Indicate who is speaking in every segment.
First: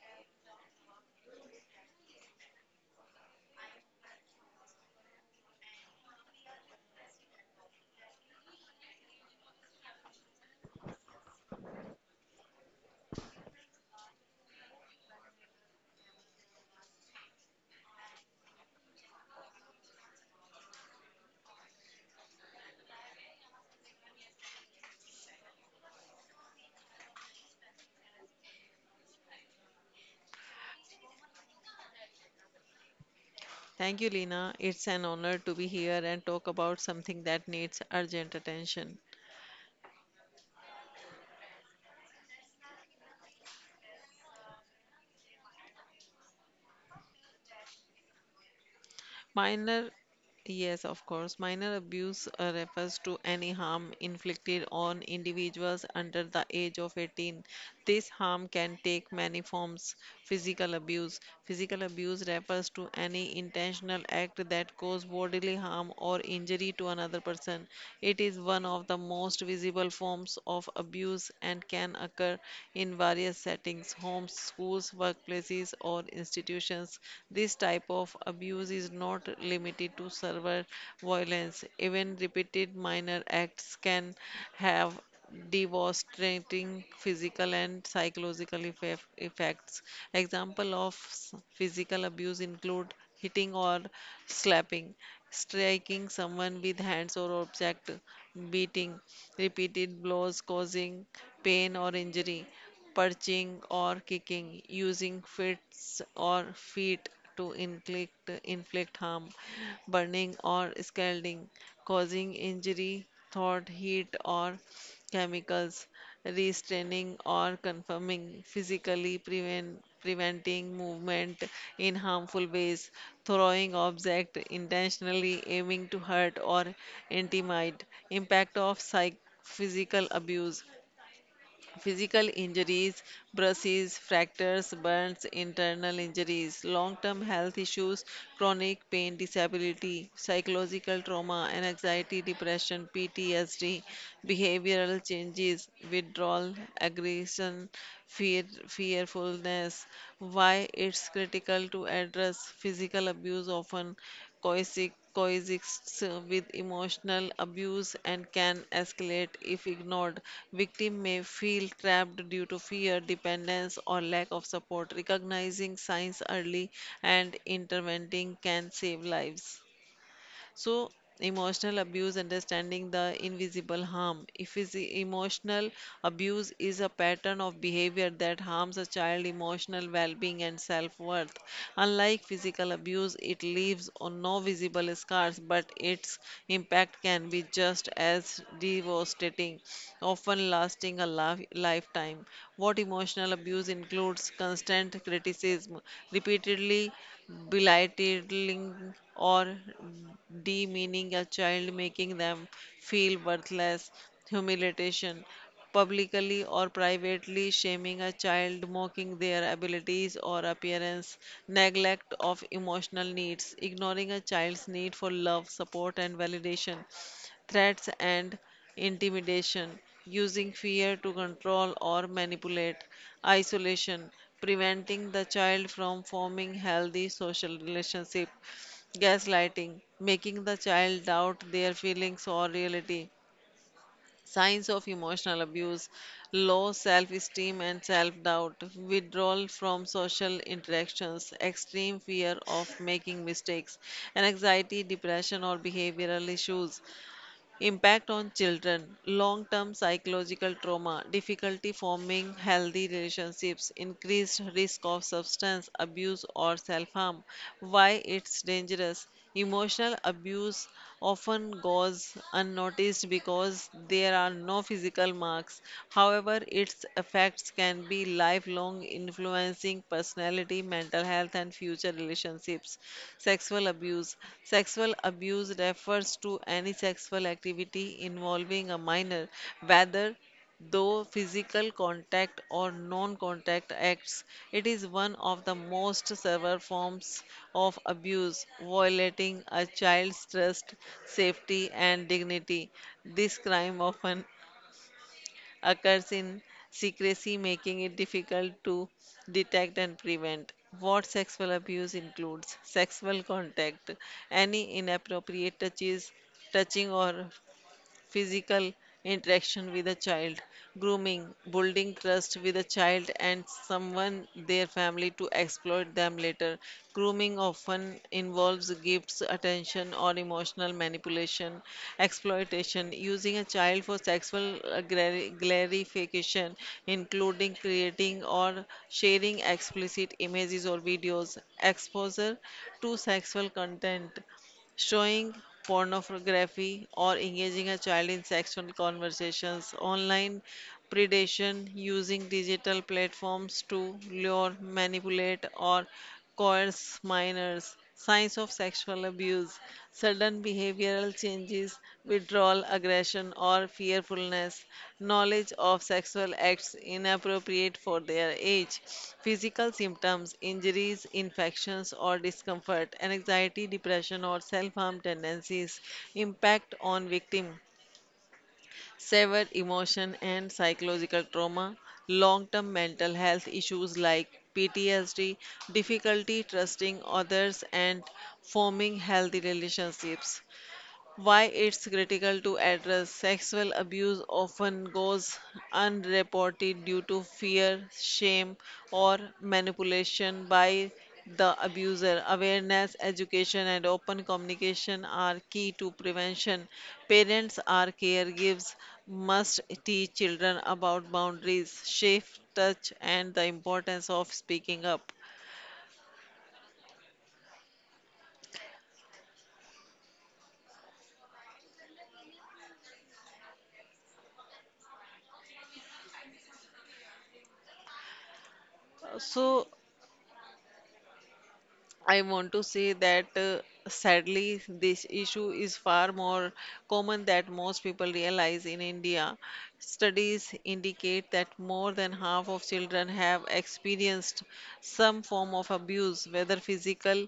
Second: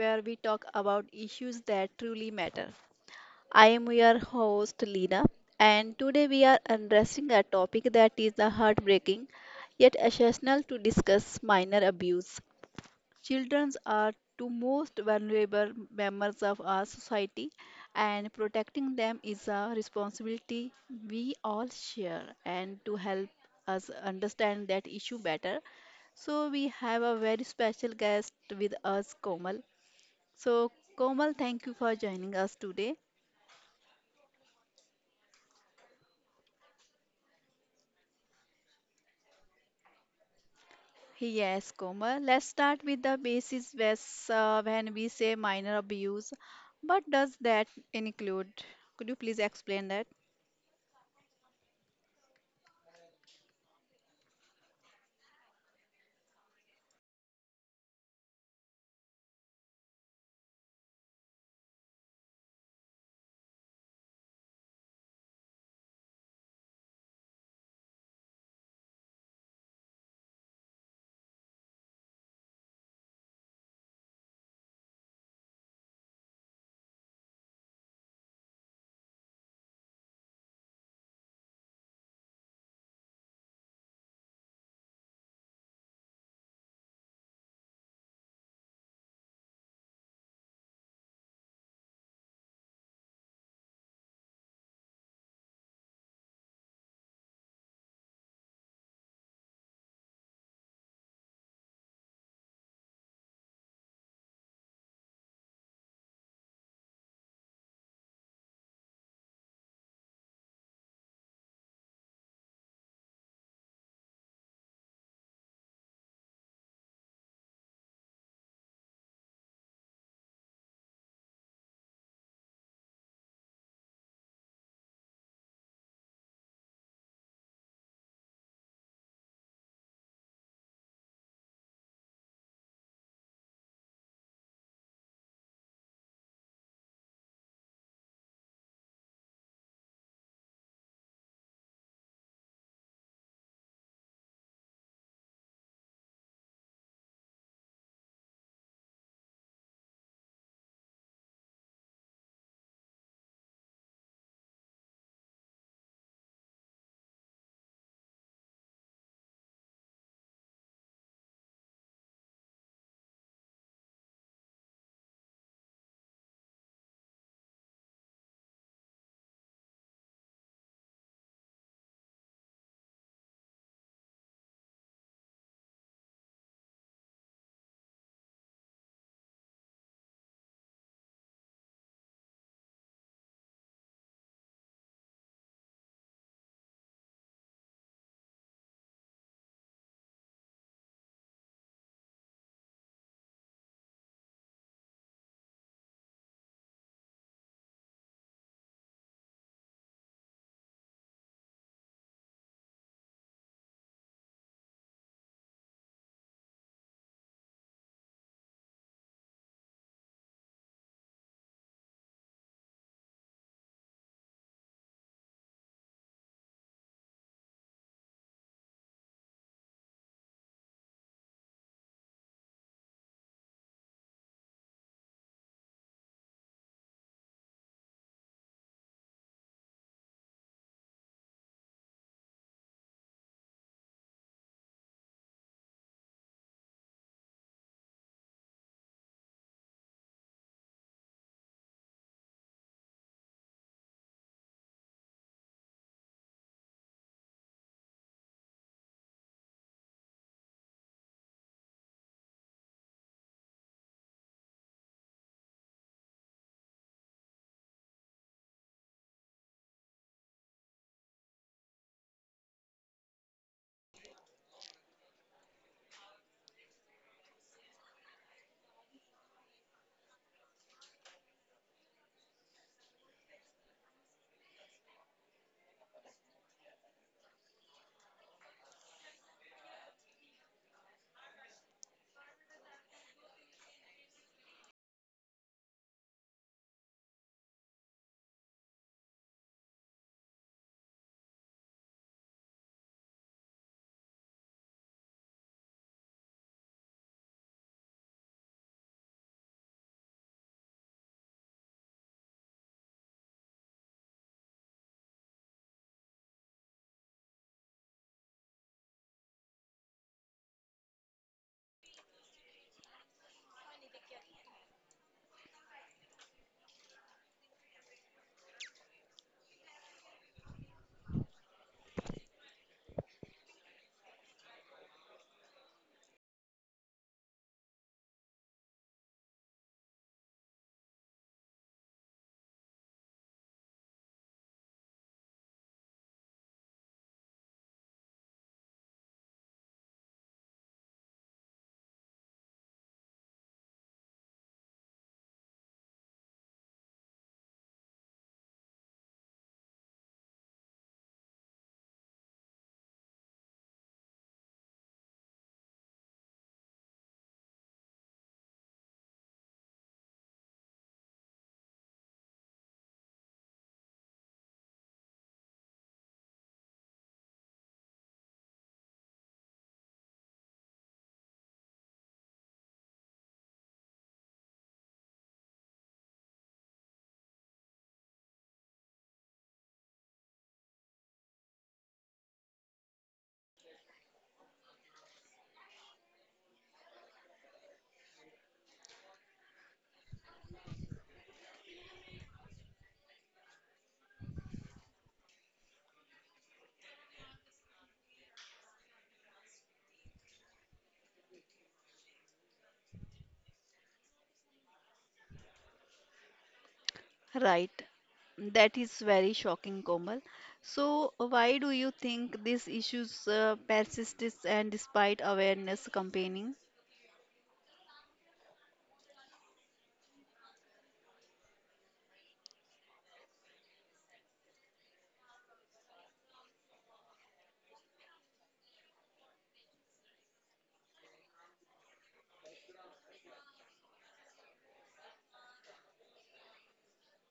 Speaker 1: where we talk about issues that truly matter. I am your host Lina, and today we are addressing a topic that is the heartbreaking yet essential to discuss minor abuse. Children are the most vulnerable members of our society, and protecting them is a responsibility we all share. And to help us understand that issue better, we have a very special guest with us, Komal. So, Komal, thank you for joining us today.
Speaker 2: Thank you, Lina. It's an honor to be here and talk about something that needs urgent attention.
Speaker 1: Yes, Komal. Let's start with the basis when we say minor abuse. What does that include? Could you please explain
Speaker 2: Minor,
Speaker 1: that?
Speaker 2: yes, of course, minor abuse refers to any harm inflicted on individuals under the age of 18. This harm can take many forms. Physical abuse. Physical abuse refers to any intentional act that cause bodily harm or injury to another person. It is one of the most visible forms of abuse and can occur in various settings, homes, schools, workplaces, or institutions. This type of abuse is not limited to server violence. Even repeated minor acts can have devastating physical and psychological effects. Example of physical abuse include hitting or slapping, striking someone with hands or object, beating, repeated blows causing pain or injury, perching or kicking, using fists or feet to inflict harm, burning or scalding, causing injury, thought, heat, or chemicals, restraining or confirming, physically preventing movement in harmful ways, throwing object intentionally aiming to hurt or intimidate. Impact of psych physical abuse: physical injuries, bruises, fractures, burns, internal injuries, long term health issues, chronic pain, disability, psychological trauma, and anxiety, depression, PTSD, behavioral changes, withdrawal, aggression, fearfulness. Why it's critical to address physical abuse: often coercive coexists with emotional abuse and can escalate if ignored. Victim may feel trapped due to fear, dependence, or lack of support. Recognizing signs early and intervening can save lives. So, emotional abuse, understanding the invisible harm. If is emotional abuse is a pattern of behavior that harms a child emotional well-being and self-worth. Unlike physical abuse, it leaves on no visible scars, but its impact can be just as devastating, often lasting a lifetime. What emotional abuse includes: constant criticism, repeatedly belittling or demeaning a child, making them feel worthless, humiliation, publicly or privately shaming a child, mocking their abilities or appearance, neglect of emotional needs, ignoring a child's need for love, support, and validation, threats and intimidation, using fear to control or manipulate, isolation, preventing the child from forming healthy social relationship, gaslighting, making the child doubt their feelings or reality. Signs of emotional abuse: low self esteem and self doubt, withdrawal from social interactions, extreme fear of making mistakes, and anxiety, depression, or behavioral issues. Impact on children: long term psychological trauma, difficulty forming healthy relationships, increased risk of substance abuse or self harm. Why it's dangerous? Emotional abuse often goes unnoticed because there are no physical marks. However, its effects can be lifelong, influencing personality, mental health, and future relationships. Sexual abuse. Sexual abuse refers to any sexual activity involving a minor, whether though physical contact or non-contact acts. It is one of the most severe forms of abuse, violating a child's trust, safety, and dignity. This crime often occurs in secrecy, making it difficult to detect and prevent. What sexual abuse includes: sexual contact, any inappropriate touches, touching or physical interaction with a child, grooming, building trust with a child and someone their family to exploit them later. Grooming often involves gifts, attention, or emotional manipulation, exploitation, using a child for sexual glorification, including creating or sharing explicit images or videos, exposure to sexual content, showing pornography or engaging a child in sexual conversations, online predation, using digital platforms to lure, manipulate, or coerce minors. Signs of sexual abuse: sudden behavioral changes, withdrawal, aggression, or fearfulness, knowledge of sexual acts inappropriate for their age, physical symptoms, injuries, infections, or discomfort, anxiety, depression, or self harm tendencies. Impact on victim: severe emotion and psychological trauma, long term mental health issues like PTSD, difficulty trusting others, and forming healthy relationships. Why it's critical to address sexual abuse: often goes unreported due to fear, shame, or manipulation by the abuser. Awareness, education, and open communication are key to prevention. Parents or caregivers must teach children about boundaries, safe touch, and the importance of speaking up.
Speaker 1: Right. That is very shocking, Komal. So, why do you think these issues persist is- and despite awareness campaigning?
Speaker 2: So, I want to say that sadly, this issue is far more common than most people realize in India. Studies indicate that more than half of children have experienced some form of abuse, whether physical,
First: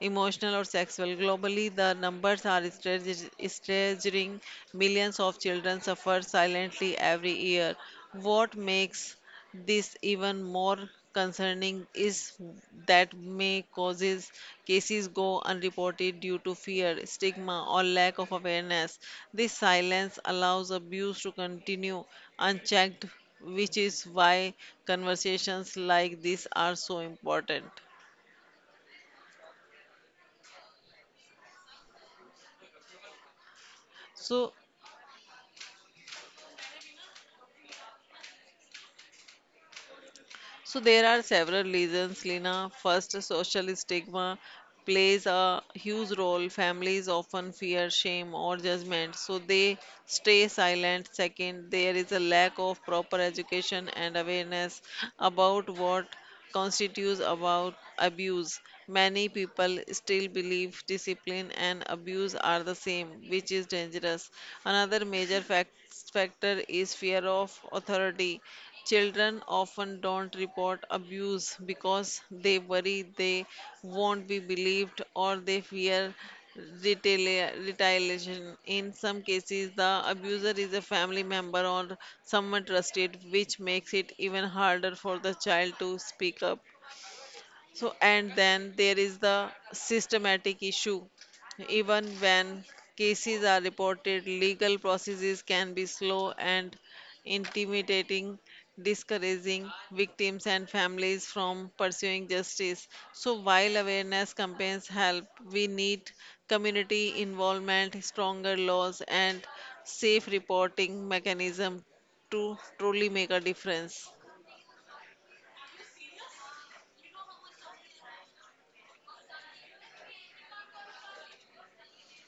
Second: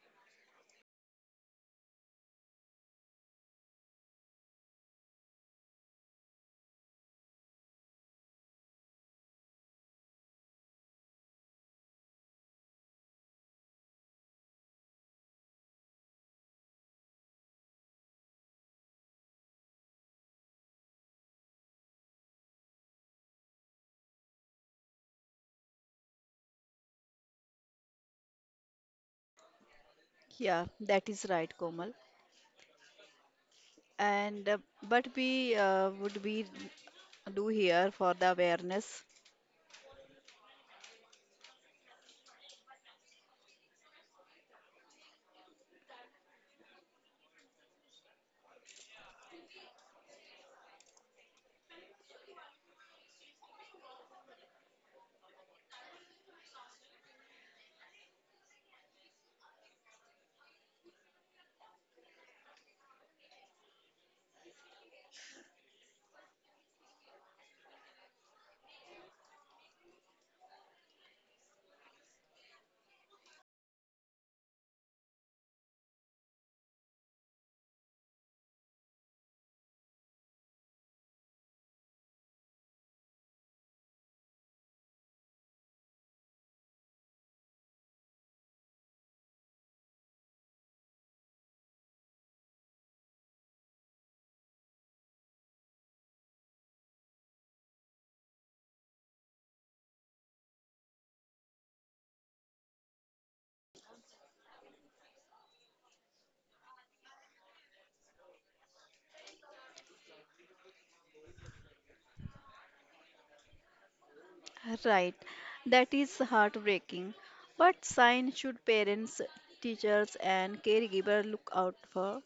Speaker 2: emotional, or sexual. Globally, the numbers are staggering. Millions of children suffer silently every year. What makes this even more concerning is that may causes cases go unreported due to fear, stigma, or lack of awareness. This silence allows abuse to continue unchecked, which is why conversations like this are so important.
Speaker 1: Yeah, that is right, Komal. And
Speaker 2: So,
Speaker 1: but we would we do here for the awareness?
Speaker 2: So there are several reasons, Lina. First, social stigma plays a huge role. Families often fear shame or judgment, so they stay silent. Second, there is a lack of proper education and awareness about what constitutes about abuse. Many people still believe discipline and abuse are the same, which is dangerous. Another major fact Sixth factor is fear of authority. Children often don't report abuse because they worry they won't be believed or they fear retaliation. In some cases, the abuser is a family member or someone trusted, which makes it even harder for the child to speak up. So, and then there is the systematic issue. Even when cases are reported, legal processes can be slow and intimidating, discouraging victims and families from pursuing justice. So while awareness campaigns help, we need community involvement, stronger laws, and safe reporting mechanism to truly make a difference.
Speaker 1: Right. That is heartbreaking. But signs should parents, teachers, and caregiver look out for?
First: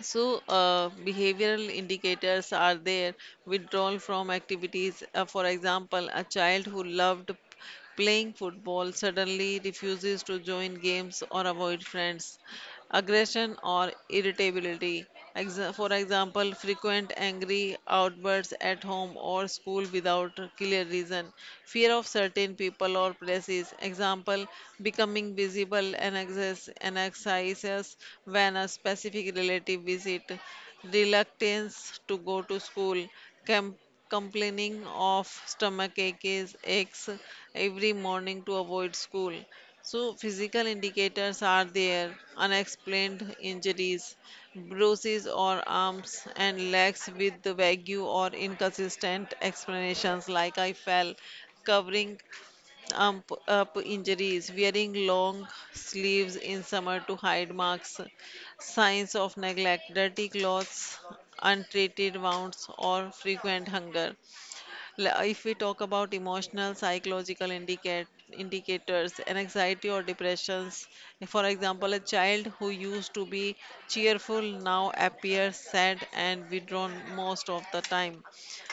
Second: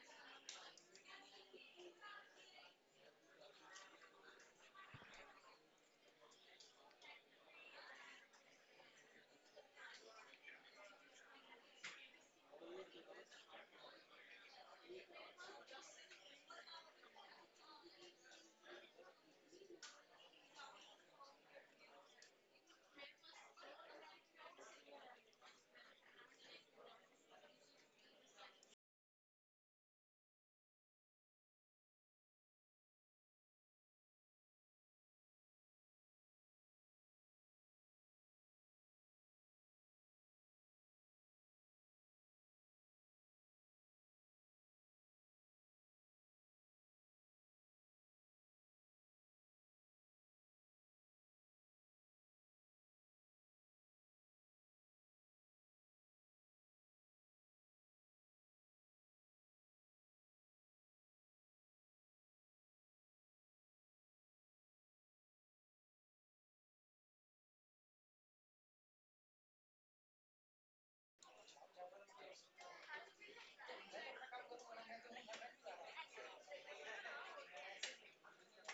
Speaker 2: So, behavioral indicators are there: withdrawal from activities. For example, a child who loved playing football suddenly refuses to join games or avoid friends. Aggression or irritability. For example, frequent angry outbursts at home or school without a clear reason. Fear of certain people or places. Example, becoming visible and anxious when a specific relative visit. Reluctance to go to school, com- complaining of stomach aches every morning to avoid school. So, physical indicators are there: unexplained injuries, bruises or arms and legs with the vague or inconsistent explanations like I fell, covering up injuries, wearing long sleeves in summer to hide marks, signs of neglect, dirty clothes, untreated wounds, or frequent hunger. If we talk about emotional, psychological indicators and anxiety or depressions, for example, a child who used to be cheerful now appears sad and withdrawn most of the time.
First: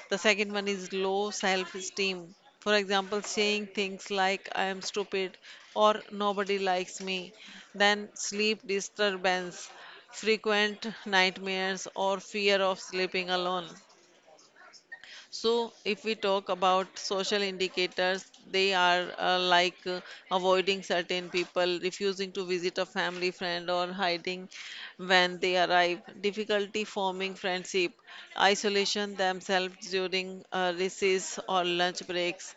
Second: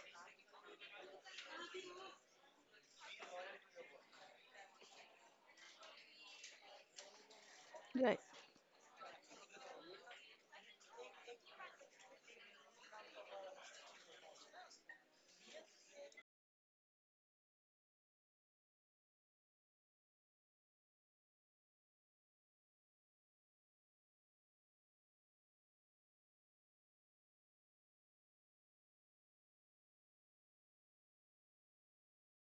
Speaker 2: The second one is low self esteem. For example, saying things like I am stupid or nobody likes me. Then
Speaker 1: Right.
Speaker 2: sleep disturbance, frequent nightmares, or fear of sleeping alone. So, if we talk about social indicators, they are avoiding certain people, refusing to visit a family friend, or hiding when they arrive, difficulty forming friendship, isolation themselves during recess or lunch breaks,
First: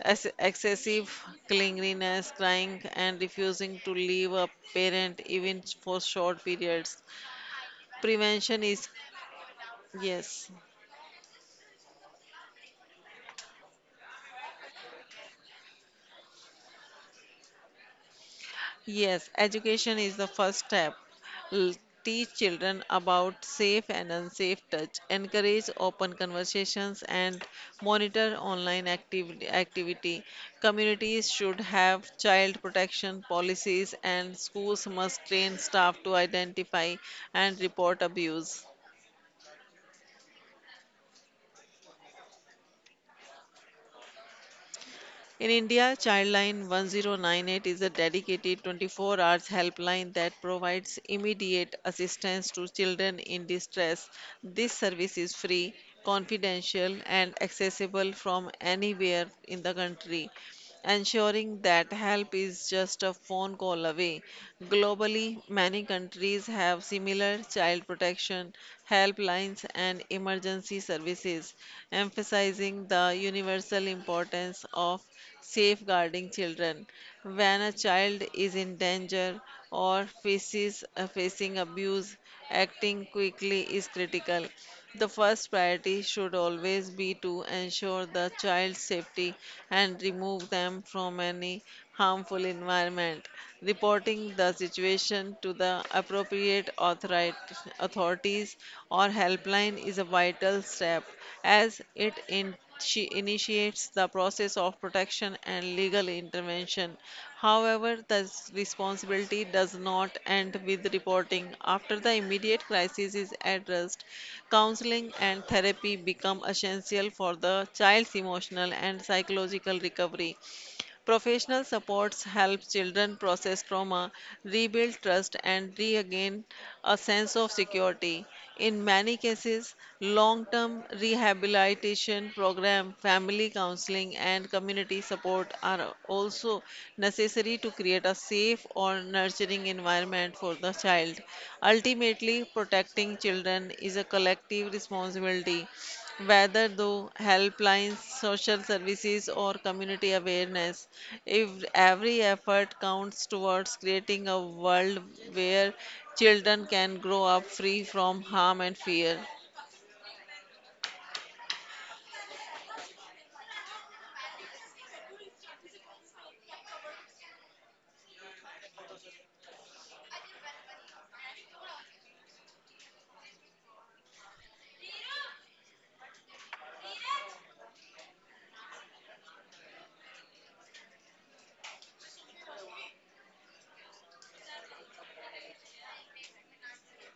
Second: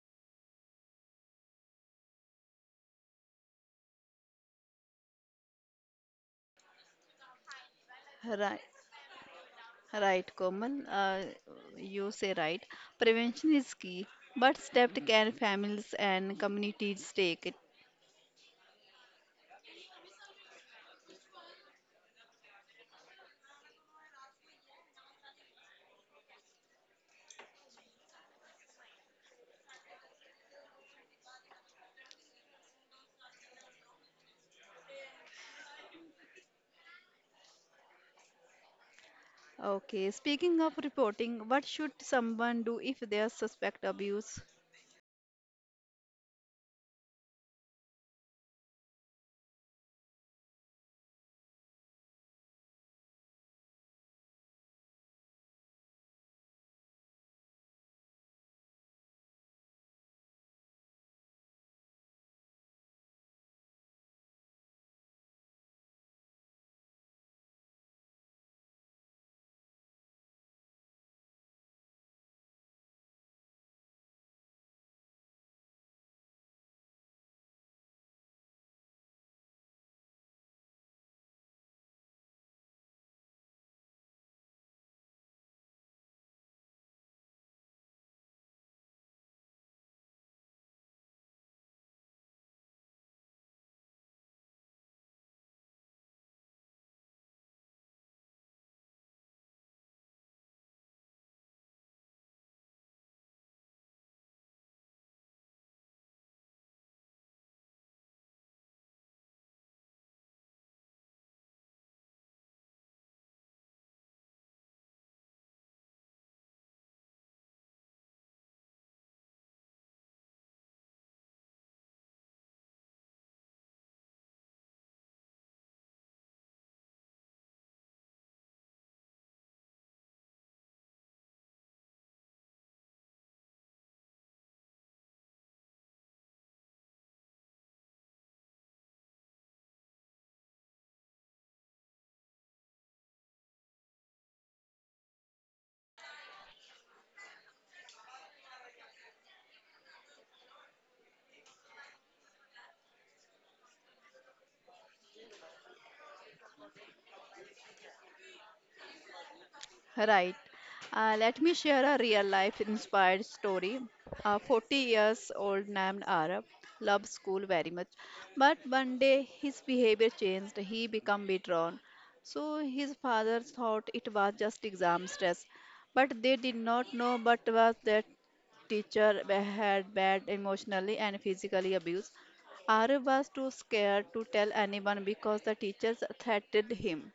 Speaker 2: excessive clinginess, crying, and refusing to leave a parent even for short periods.
Speaker 1: Right.
Speaker 2: Prevention is
Speaker 1: Right,
Speaker 2: yes.
Speaker 1: Komal, you say right. Prevention is key, but steps can families and communities take it?
Speaker 2: Yes, education is the first step. L- Teach children about safe and unsafe touch, encourage open conversations, and monitor online activity. Communities should have child protection policies, and schools must train staff to identify and report abuse.
Speaker 1: Okay, speaking of reporting, what should someone do if they suspect abuse?
Speaker 2: In India, Childline 1098 is a dedicated 24 hours helpline that provides immediate assistance to children in distress. This service is free, confidential, and accessible from anywhere in the country, ensuring that help is just a phone call away. Globally, many countries have similar child protection helplines and emergency services, emphasizing the universal importance of safeguarding children. When a child is in danger or faces facing abuse, acting quickly is critical. The first priority should always be to ensure the child's safety and remove them from any harmful environment. Reporting the situation to the appropriate authorities or helpline is a vital step, as she initiates the process of protection and legal intervention. However, the responsibility does not end with reporting. After the immediate crisis is addressed, counseling and therapy become essential for the child's emotional and psychological recovery. Professional supports help children process trauma, rebuild trust, and regain a sense of security. In many cases, long term rehabilitation program, family counseling, and community support are also necessary to create a safe or nurturing environment for the child. Ultimately, protecting children is a collective responsibility, whether through helplines, social services, or community awareness. If every effort counts towards creating a world where children can grow up free from harm and fear.
Speaker 1: Right. Let me share a real life inspired story. A 40 years old named Arab loved school very much, but one day his behavior changed. He became withdrawn. So his father thought it was just exam stress, but they did not know but was that teacher had bad emotionally and physically abuse. Arab was too scared to tell anyone because the teachers threatened him.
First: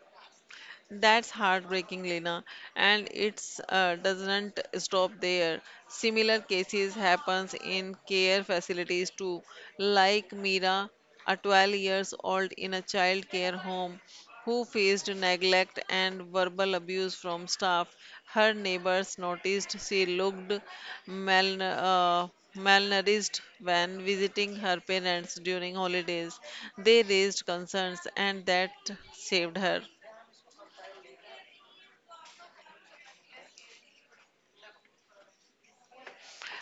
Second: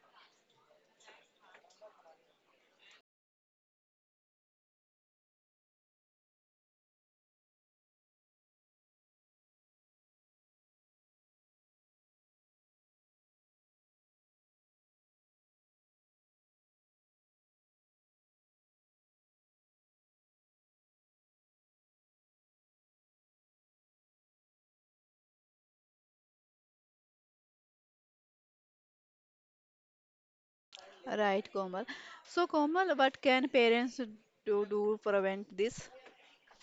Speaker 2: That's heartbreaking, Lena, and it's doesn't stop there. Similar cases happens in care facilities too, like Mira, a 12 years old in a child care home who faced neglect and verbal abuse from staff. Her neighbors noticed she looked mal uh, malnourished when visiting her parents during holidays. They raised concerns and that saved her.
Speaker 1: Right, Komal. So, Komal, what can parents do to prevent this?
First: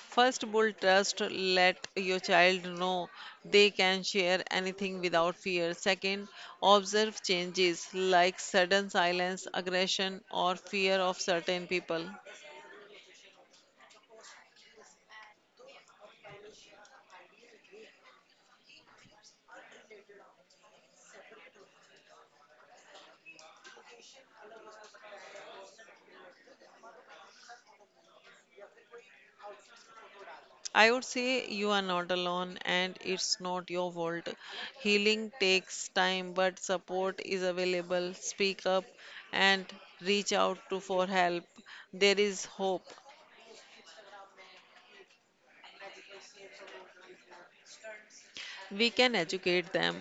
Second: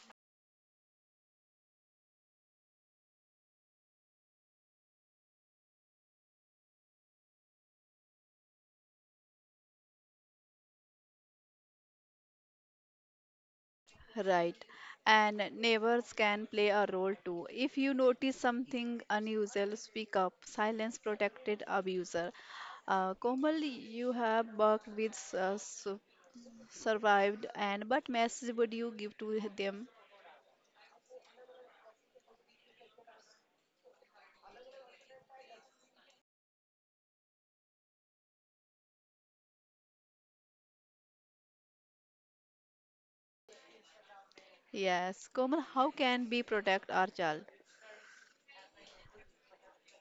Speaker 2: First, build trust. Let your child know they can share anything without fear. Second, observe changes like sudden silence, aggression, or fear of certain people.
Speaker 1: Right. And neighbors can play a role too. If you notice something unusual, speak up. Silence protected abuser. Komal, you have worked with survived, and what message would you give to them?
Speaker 2: I would say you are not alone and it's not your fault. Healing takes time, but support is available. Speak up and reach out to for help. There is hope.
Speaker 1: Yes, Komal, how can we protect our child?
Speaker 2: We can educate them.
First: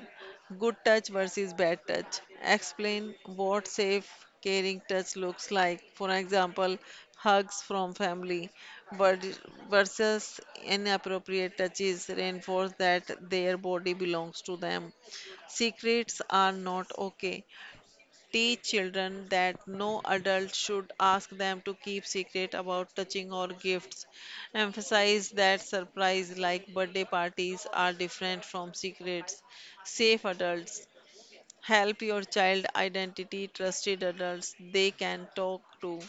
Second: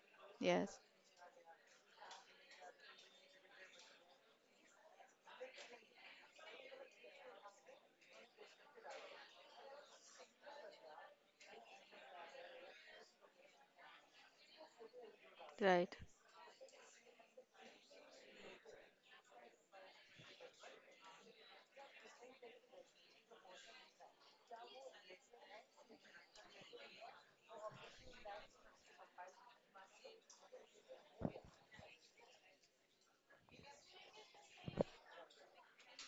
Speaker 2: Good
Speaker 1: Yes,
Speaker 2: touch versus bad touch. Explain what safe, caring touch looks like. For example, hugs from family but versus inappropriate touches. Reinforce that their body belongs to them.
Speaker 1: right,
Speaker 2: Secrets are not okay. Teach children that no adult should ask them to keep secret about touching or gifts. Emphasize that surprise like birthday parties are different from secrets. Safe adults. Help your child identity trusted adults they can talk to.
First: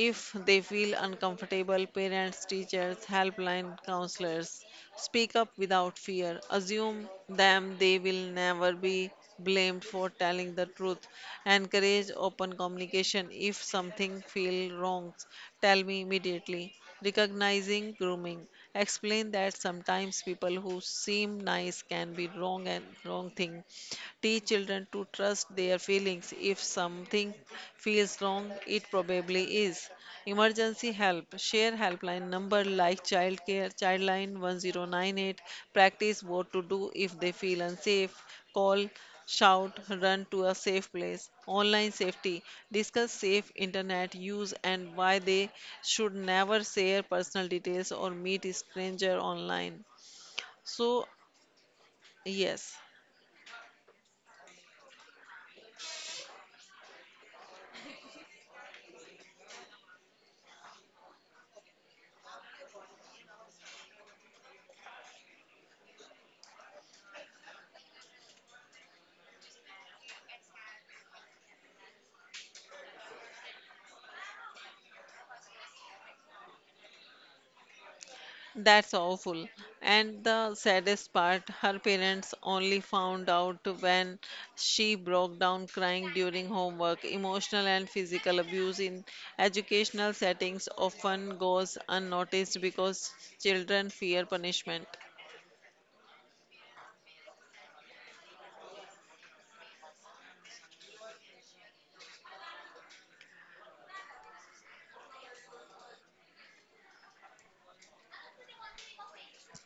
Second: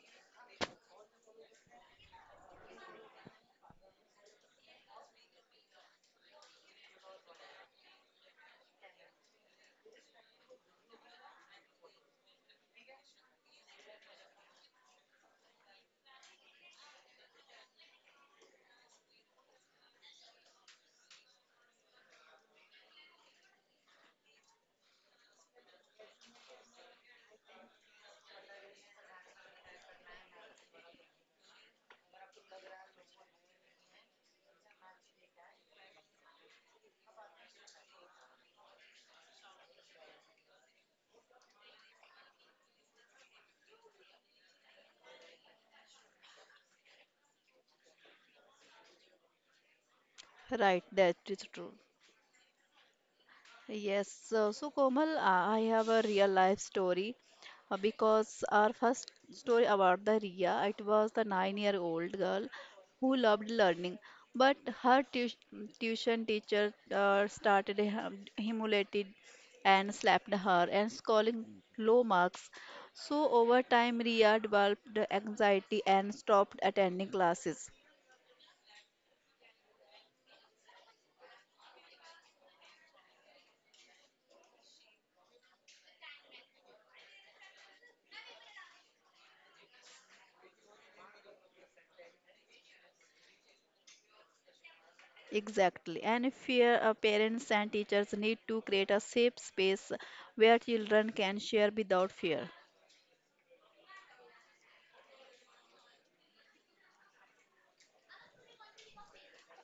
Speaker 2: If they feel uncomfortable, parents, teachers, helpline counselors, speak up without fear. Assume them they will never be blamed for telling the truth. Encourage open communication. If something feels wrong, tell me immediately. Recognizing grooming. Explain that sometimes people who seem nice can be wrong and wrong thing. Teach children to trust their feelings. If something feels wrong, it probably is. Emergency help. Share helpline number like childcare, childline 1098. Practice what to do if they feel unsafe. Call, shout, run to a safe place. Online safety. Discuss safe internet use and why they should never share personal details or meet a stranger online.
Speaker 1: right.
Speaker 2: So,
Speaker 1: That is true.
Speaker 2: yes.
Speaker 1: Yes, so Komal, I have a real life story because our first story about the Ria, it was the 9 year old girl who loved learning, but her tu tuition teacher started humiliated and slapped her and scoring low marks. So over time, Ria developed anxiety and stopped attending classes.
Speaker 2: That's awful. And the saddest part, her parents only found out when she broke down crying during homework. Emotional and physical abuse in educational settings often goes unnoticed because children fear punishment.
Speaker 1: Exactly. And if fear, parents and teachers need to create a safe space where children can share without fear.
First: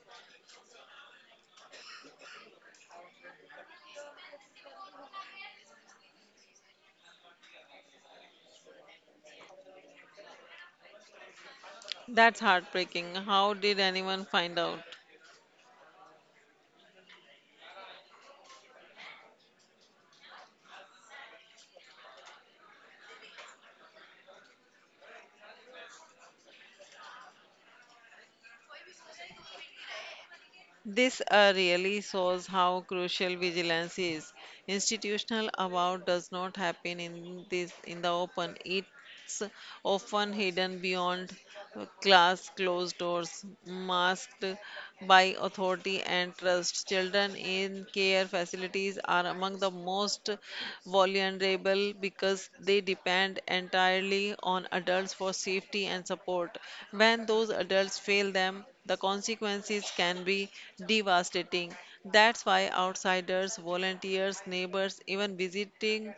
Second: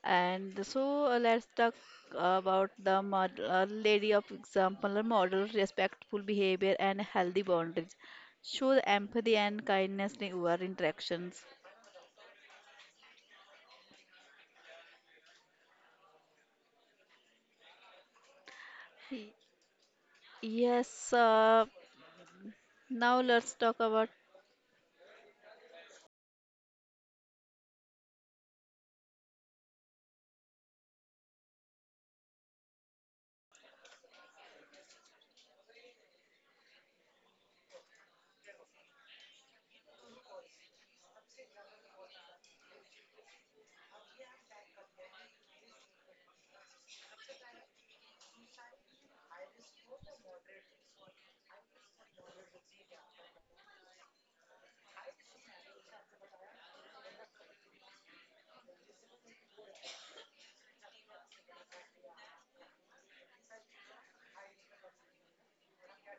Speaker 1: And so let's talk about the lady of example, a model respectful behavior and healthy boundaries. Show the empathy and kindness in your interactions.
Speaker 2: That's heartbreaking. How did anyone find out?
Speaker 1: Y- Yes, now let's talk about.
Speaker 2: This really shows how crucial vigilance is. Institutional abuse does not happen in this in the open. It's often hidden behind class closed doors, masked by authority and trust. Children in care facilities are among the most vulnerable because they depend entirely on adults for safety and support. When those adults fail them, the consequences can be devastating. That's why outsiders, volunteers, neighbors, even visiting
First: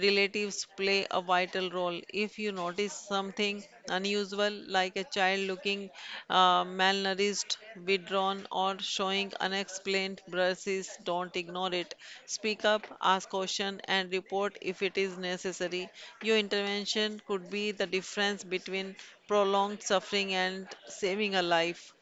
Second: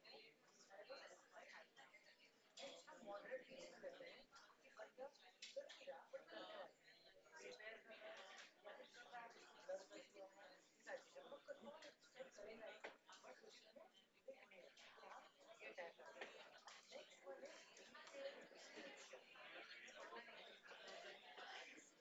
Speaker 2: relatives play a vital role. If you notice something unusual, like a child looking malnourished, withdrawn, or showing unexplained bruises, don't ignore it. Speak up, ask questions, and report if it is necessary. Your intervention could be the difference between prolonged suffering and saving a life.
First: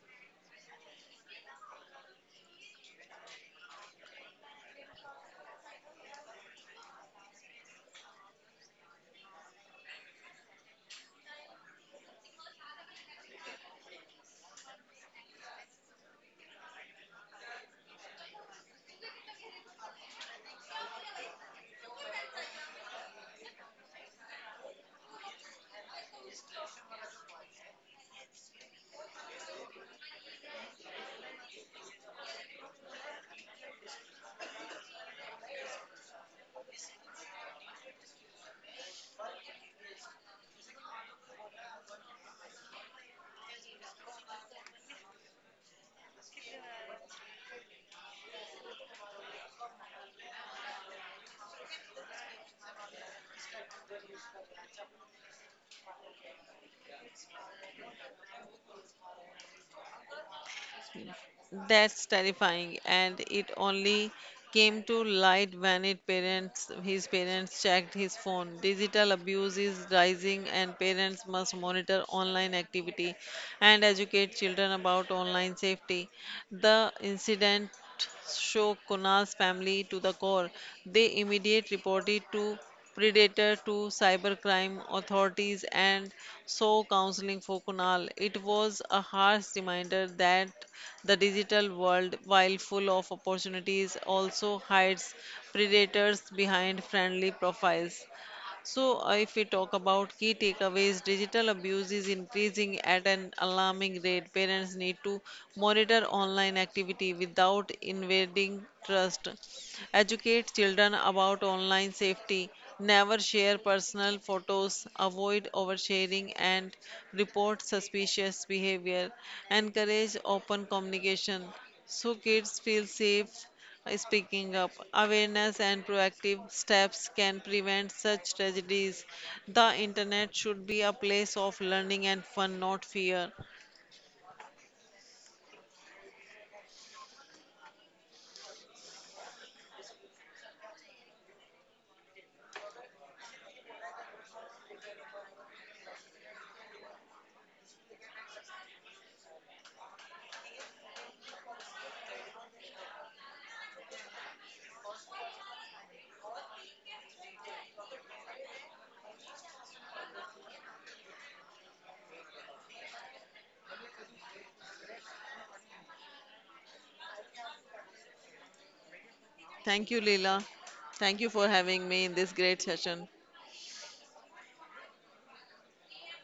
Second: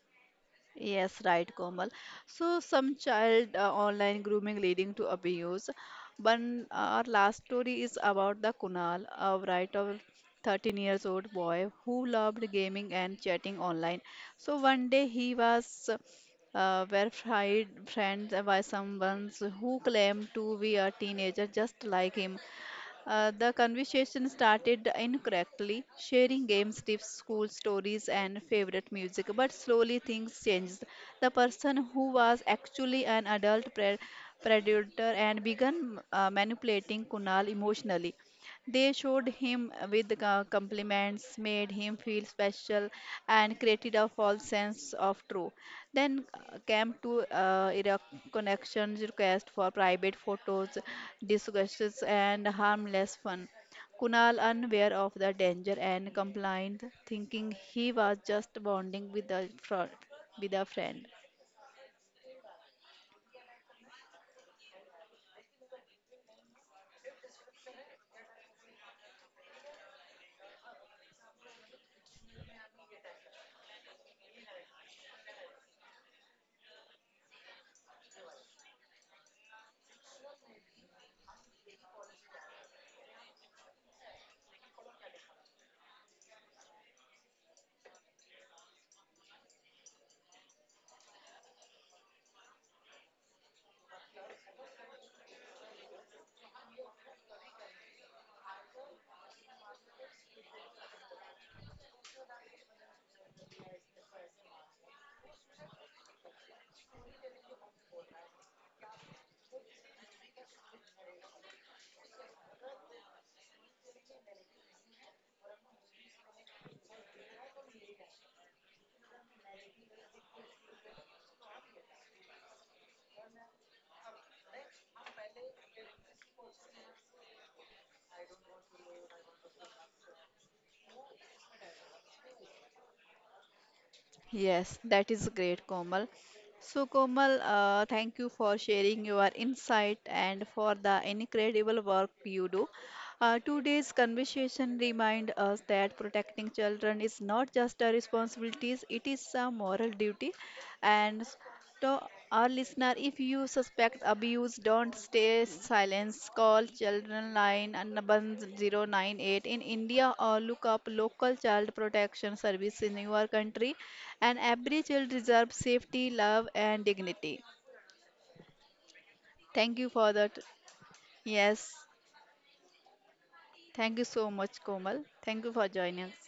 Speaker 1: Yes, right, Komal. So some child online grooming leading to abuse. One our last story is about the Kunal, a right of 13 years old boy who loved gaming and chatting online. So one day he was verified friends by someone who claimed to be a teenager just like him. The conversation started incorrectly, sharing games, tips, school stories, and favorite music. But slowly things changed. The person who was actually an adult predator and began manipulating Kunal emotionally. They showed him with compliments, made him feel special, and created a false sense of true. Then came to Iraq connections request for private photos, discussions, and harmless fun. Kunal, unaware of the danger and compliant, thinking he was just bonding with a with a friend.
Speaker 2: That's terrifying, and it only came to light when his parents checked his phone. Digital abuse is rising, and parents must monitor online activity and educate children about online safety. The incident shook Kunal's family to the core. They immediately reported to predator to cybercrime authorities and so counseling for kunal. It was a harsh reminder that the digital world, while full of opportunities, also hides predators behind friendly profiles. So, if we talk about key takeaways, digital abuse is increasing at an alarming rate. Parents need to monitor online activity without invading trust. Educate children about online safety. Never share personal photos. Avoid oversharing and report suspicious behavior. Encourage open communication so kids feel safe speaking up. Awareness and proactive steps can prevent such tragedies. The internet should be a place of learning and fun, not fear.
Speaker 1: Yes, that is great, Komal. So, Komal, thank you for sharing your insight and for the incredible work you do. Today's conversation remind us that protecting children is not just a responsibility; it is a moral duty. And to our listener, if you suspect abuse, don't stay silent. Call Children Line and number 098 in India or look up local child protection service in your country and every child deserves safety, love, and dignity. Thank you
Speaker 2: Thank you,
Speaker 1: for that.
Speaker 2: Leela. Thank you for
Speaker 1: Yes,
Speaker 2: having me in this great session.
Speaker 1: thank you so much, Komal. Thank you for joining us.